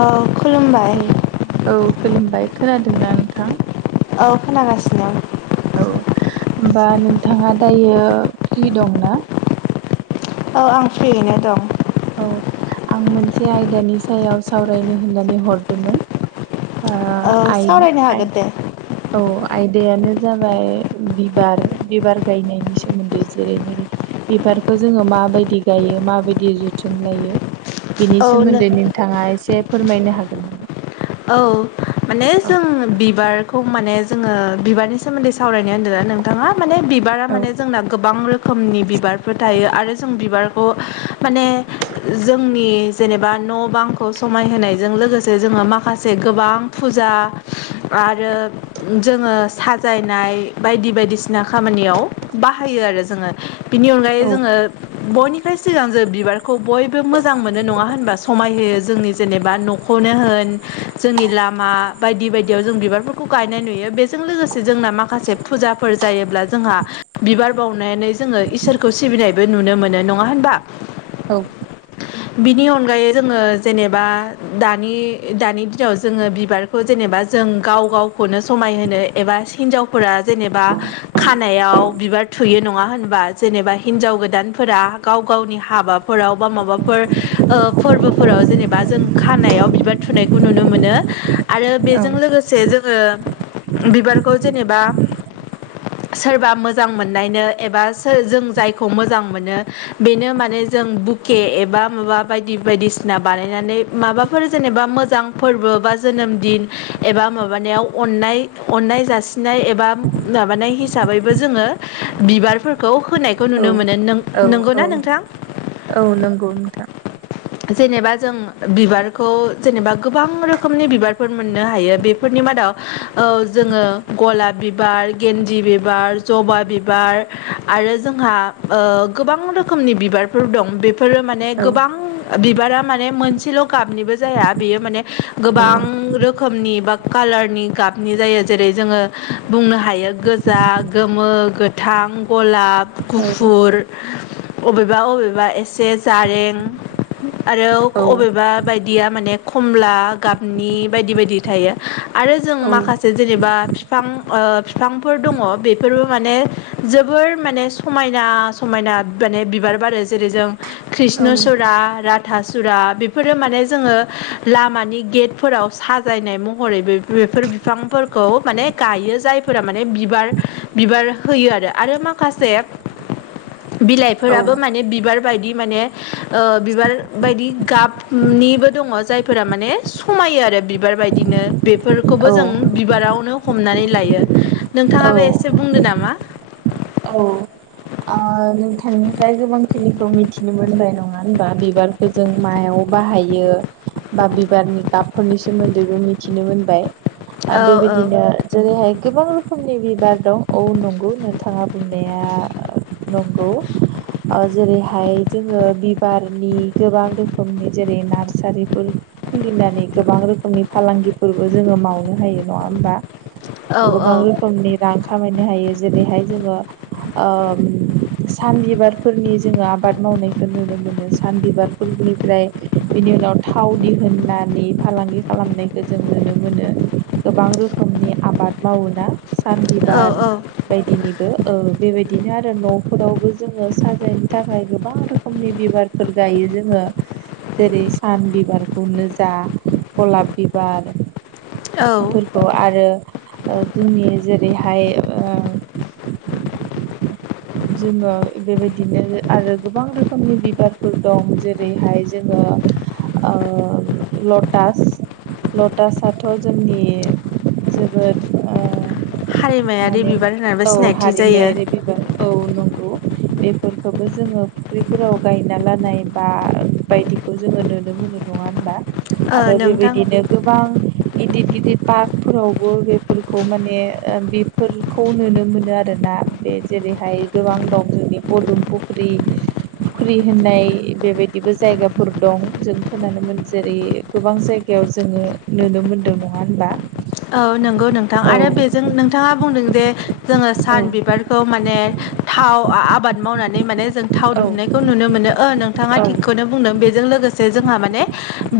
औ खुलुमबाय औ औ खुलुमबाय खोनादोंना नोंथां? औ खोनागासिनो, औ होमबा नोंथाङा दायो फ्रि दंना? औ आं फ्रियैनो दङ। औ आं मोनसे आयदानि सायाव सावरायनो होननानै हरदोंमोन, ओ औ आय सावरायनो आय हागोन दे औ आयदायानो, जाबाय बिबार बिबार गायनायनि सोमोन्दै जेरैबायदि बिबारखौ जोङो मा, माबायदि गायो माबायदि जुथ थुनलायो बिनि औ नो सोमोन्दै नोंथाङा एसे फोरमायनो हागोन नामा? औ माने औ जों बिबार, फ माने जोङो बिबारनि सोमोन्दै सावरायनो होनदों ना नोंथाङा? माने बिबारा औ माने जोंना गोबां रोखोमनि बिबारफोर थायो आरो जों बिबार, अ माने जोंनि जेनेबा न' बांखौ समायहोनायजों लोगोसे जोङो माखासे, गोबां फुजा आरो जोङो साजायनाय बायदि बायदि बायदिसिना खामानियाव बाहायो आरो जोङो, बिनि अनगायै औ जोङो बयनिफ्राय सिगां जों बिबार, खौ बयबो मोजां मोनो नङा होनबा समाय होयो जोंनि जेनेबा न'खौनो होन, जोंनि लामा बायदि बायदियाव जों बिबारफोरखौ गायनाय नुयो बेजों लोगोसे जोंना माखासे फुजाफोर, जायोब्ला जोंहा बिबार बावनानै जोङो इसोरखौ सिबिनायबो नुनो मोनो नङा होनबा? औ बिनि अनगायै जोङो जेनेबा दानि दानि, [unintelligible] जोङो बिबारखौ जेनेबा जों गाव गावखौनो समायहोनो एबा हिनजावफोरा जेनेबा, खानायाव बिबार थुयो नङा होनबा जेनेबा हिनजाव गोदानफोरा गाव गावनि हा, माबाफोराव बा माबाफोर ओ फोरबोफोराव जेनेबा जों खानायाव बिबार थुनाय, खौ नुनो मोनो आरो बेजों लोगोसे जों, [unintelligible] बिबारखौ जेनेबा, सोरबा मोजां मोननायनो एबा जों जायखौ मोजां मोनो बेनो माने जों बुके एबा माबा बायदि बायदिसिना बानायनानै माबाफोर जेनेबा मोज मोजां फोरबो बा जोनोम दिन एबा माबानायाव अननाय अननाय जासिनाय एबा माबानाय हिसाबैबो जोङो बिबारफोरखौ, होनायखौ औ नुनो मोनो नों औ औ नंगौना नोंथां, औ नंगौ नोंथां जेनेबा जों बिबारखौ जेनेबा गोबां रोखोमनि बिबारफोर मोननो हायो बेफोरनि मादाव औ जोंङो गलाब बिबार, गेन्जि बिबार जबा बिबार आरो जोंहा ओ गोबां रोखोमनि बिबारफोर दं बेफोरो माने औ गोबां बिबारा माने मोनसेल गाबनिबो जाया, बेयो माने औ गोबां रोखनि बा कालारनि गाबनि जायो जेरै जोङो बुंनो हायो गोजा गोमो गोथां गलाब, औ गुफुर अबेबा अबेबा एसे जारें आरो अबेबा बायदिया माने खमला गाबनि बायदि बायदि थायो आरो जों माखासे जेनेबा बिफां ओ फिफांफोर दङ बेफोरबो माने जोबोर माने समायना समायना समायना माने बिबार बारो जेरै जों औ कृषण सुरा राथा सुरा बेफोर माने जों जोङो लामानि गेटफोराव साजायनाय महरै बेफोर बिफांफोरखौ माने गायो जाय फोरा माने बिबार बिबार होयो आरो आरो माखासे [inaudible] औ बिलाइफोराबो माने बिबार बि माने बिबार बादि गाबनि बो दंङजाय फोरा माने समायो आरो बिबार बायदिनो बेफोरखौबो जों औ बिबारावनो हमनानै लायो नोंथाङाबो एसे बुंदो नामा औ ओ नोंथांनिफ्राय गोबांखिनिखौ मिथिनो मोनबाय नङा होनबा बिबारखौ जों मायाव बाहायो बा बिबारनि गाबफोरनि सोमोन्दैबो मिथिनो मोनबाय औ औ बेबायदिनो जेरैहाय गोबां रोखोमनि बिबार दं औ नंगौ नोंथाङा बुंनाया नंगौ जेरैहाय जोंङो बिबारनि गोबां रोखोमनि जेरै नार्सारिफोर खुलिनानै गोबां रोखोमनि फालांगिफोरबो जोङो मावनो हायो नङा होमबा? औ गोबां रोखोमनि रां खामायनो हायो जेरैहाय जोङो ओम सान बिबारफोरनि जोङो आबाद मावनायखौ नुनो मोनो सान बिबार निफ्राय बिनि उनाव थाव दिहुननानै फालांगि खालामनायखौ जों नुनो मोनो गोबां रोखोमनि आबाद मावोना सान औ बिबार औ बायदिनिबो बेबायदिनो आरो नफोरावबो जोंङो साजायनो थाखाय गोबां रोखोमनि बिबारफोर गायो जोङो जेरै सान बिबारखौनो जा गलाब बिबार औ फोरखौ आरो ओ जोंनि जेरैहाय जोङो बेबायदिनो आरो गोबां रोखोमनि बिबारफोर दं जेरैहाय जोङो लटास लटासआथ' जोंनि जोबोद हारिमायारि माने बिबार होननानैबो औ सिनायथि जायो हारिमायारि बिबार न बेफोरखौबो जोङो फुख्रिफोराव गायना लानाय बा बायदिखौ। जोङो नुनो मोनो नङा होनबा ओ आरो नोंथां बेबायदिनो गोबां‌ गिदिर गिदिर पार्कफोरावबो बेफोरखौ माने बेफोरखौ नुनो मोनो आरो ना बे जेरैहाय गोबां दं जोंनि फदुम फुख्रि फुख्रि होननाय बेबायदिबो जायगाफोर दं जों खोनानोमोन जेरै गोबां जायगा जायगायाव जोङो नुनो मोनदों नङा होनबा? औ नंगौ नोंथां औ आरो बेजों नोंथाङा बुंदों जे जोङो औ सान बिबारखौ माने थाव आबाद मावनानै माने जों थाव दुंनायखौ नुनो मोनो ओ नोंथाङा औ थिगखौनो बुंदों बेजों लोगोसे जोंहा माने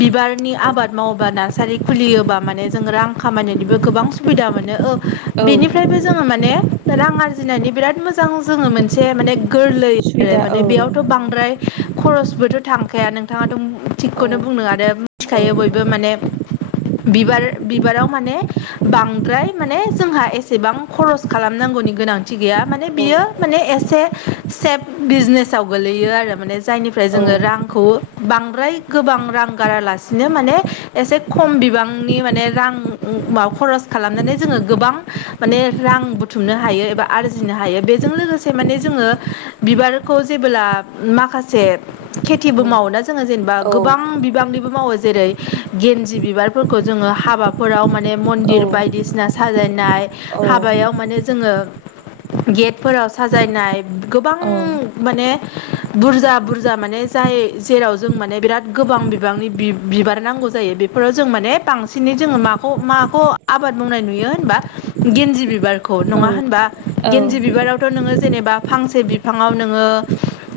बिबारनि औ आबाद मावोबा नार्सारि खुलियोबा मान जों रां खामानिनायनिबो गोबां सुबिदा मोनो औ बेनिफ्रायबो जोंङो माने दा रां आरजिनायनि बिराद मोजां जोङो मोनसे माने गोरलै आरो सुबिदा माने औ बेयावथ' नंगौ बांद्राय खरसबोथ' थांखाया नोंथाङाथ' औ थिगखौनो बुंनो आरो औ मिथिखायो बयबो माने बिबार बिबाराव माने बांद्राय माने जोंहा एसेबां खरस खालामनांगौनि गोनांथि गैयामाने औ बि माने एसे बिजने गोलैयो आरो म जायनिफ्राय औ जोङो रांखौ बांद्राय गोबां रां गारालासिनो माने एसे खम बिबांनि माने रां ओ माबा खरस खालामनानै जोङो गोबां माने रां बुथुमनो हायो एबा आरजिनो हायो बे जों लोगोसे माने जोंङो बिबारखौ‌ जेबोला माखासे खिथिबो मावोना जोङो जेनेबा गोबां बिबांनिबो मावो जेरै गेन्जि बिबारफोरखौ जोङो हाबा फोराव माने मन्दिर बायदिसिना साजायनाय हाबायाव माने जोङो गेटफोराव साजायनाय गोबां माने बुरजा बुरजा माने जाय जेराव जों माने बिराद गोबां बिबांनि बि बिबार नांगौ जायो बेफोराव जों माने बांसिनै जोङो माखौ माखौ आबाद मावनाय नुयो होनबा गेन्जि बिबारखौ नङा होनबा? गेन्जि बिबारावथ' नोङो जेनेबा फांसे बिफांआव नोङो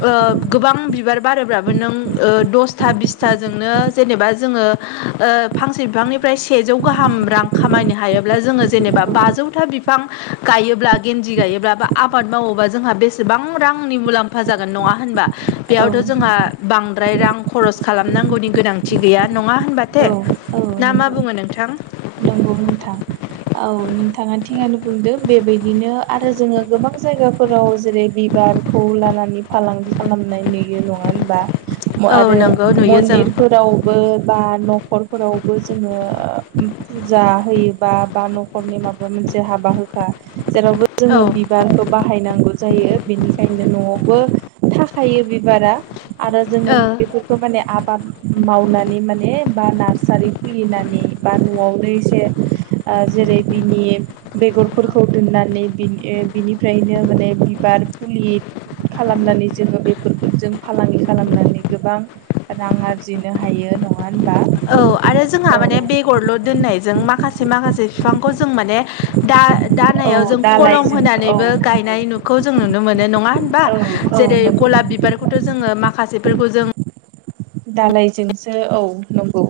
ओ गोबां बिबार बारोबाबो नों द दस्था बिसथाजोंनो जेनेबा जोंङो ओ फांसे बिफांनि फ्राय सेजौ गाहाम रां खामायनो हायोब्ला जोङो जेनेबा बाजौथा बिफां गायोब्ला गेन जि गायोब्लाबो आबाद मावोबा जोंहा बेसेबां रांनि मुलाम्फा जागोन नंङा होनबा औ बेयावथ' जोंहा बांद्राय रां खरस खालामनांगौनि गोनांथि गैया नङा होनबा थे औ ना मा बुङो नोंथां? नोंगौ नोंथां औ नोंथाङा थिनो बुंदों बेबायदिनो आरो जोङो गोबां जायगायाव फोराव जेरै बिबारखौ लानानै फालांगि खालामनाय नुयो नंङा होनबा औ आरो नंगौ नुयो जों मन्दिरफोरावबो बा न'खर फोरावबो जोंङो फुजा होयोबा बा नखरनि माबा मोनसे हाबा होखा जेरावबो औ जोङो बिबारखौ बाहायनांगौ जायो बेनिखायनो न'आवबो थाखायो बिबारा आरो जोंङो ओ बेफोरखौ माने आबाद मावनानै माने बा नार्सारि खुलिनानै बा न'आवनो एसे ओ जेरै बिनि बेगरफोरखौ दोननानै बिनि बिनिफ्रायनो माने बिबार फुलि खालामनानै जोङो बेफोरखौ जों फालांगि खालामनानै गोबां रां आरजिनो हायो नंङा औ आरो जोंहा माने बेगरल' दोननायजों मा माखासे माखासे बिफांखौ जों माने दा औ दानायाव जों खलम दालायजोंबो औ होनानैबो नंगौ गायनायखौ जों नुनो मोनो नङा होनबा औ जेरै नंगौ गलाब बिबारखौथ' जोङो माखासेफोरखौ जों दालायजोंसो औ नंगौ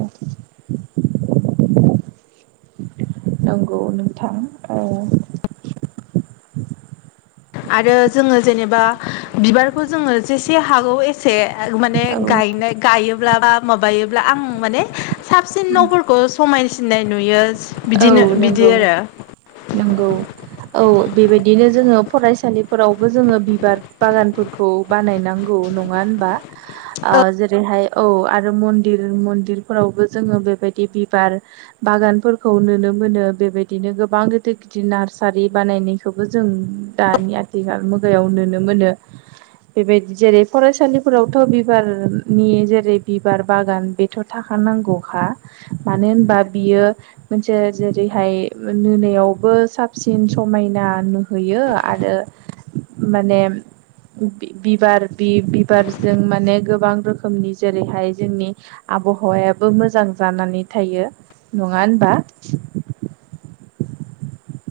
नंगौ नोंथां ओ आरो जोङो जेनेबा बिबारखौ जोङो जेसे हागौ एसे माने गायनाय गायोब्ला बा माबायोब्ला आं माने साबसिन न'फोरखौ समायसिननाय नुयो। औ बिदिनो नंगौ बिदि आरो नंगौ। औ बेबायदिनो जोङो फरायसालिफोरावबो जोङो बिबार बागानफोरखौ बानायनांगौ। नङा होनबा ओ जेरैहाय औ आरो मन्दिर मन्दिरफोरावबो जोङो बेबायदि बिबार बागानफोर खौ नुनो मोनो बेबायदिनो गोबां गिदिर गिदिर नार्सारि बानायनायखौबो जों दानिया आथिखाल मुगायाव नुनो मोनो बेबायदि जेरै फरायसालिफोरावथ बिबारनि जेरै बिबार बागान बेथ थाख खानांगौखा मानो होनबा बियो मोनसे जेरैहाय नुयावबो साबसिन समायना नुहैयो आरो माने बिबार बि बिबारजों माने गोबां रोखोमनि जेरैहाय जोंनि आबहावायाबो मोजां जानानै थायो नङा होनबा? [unintelligible]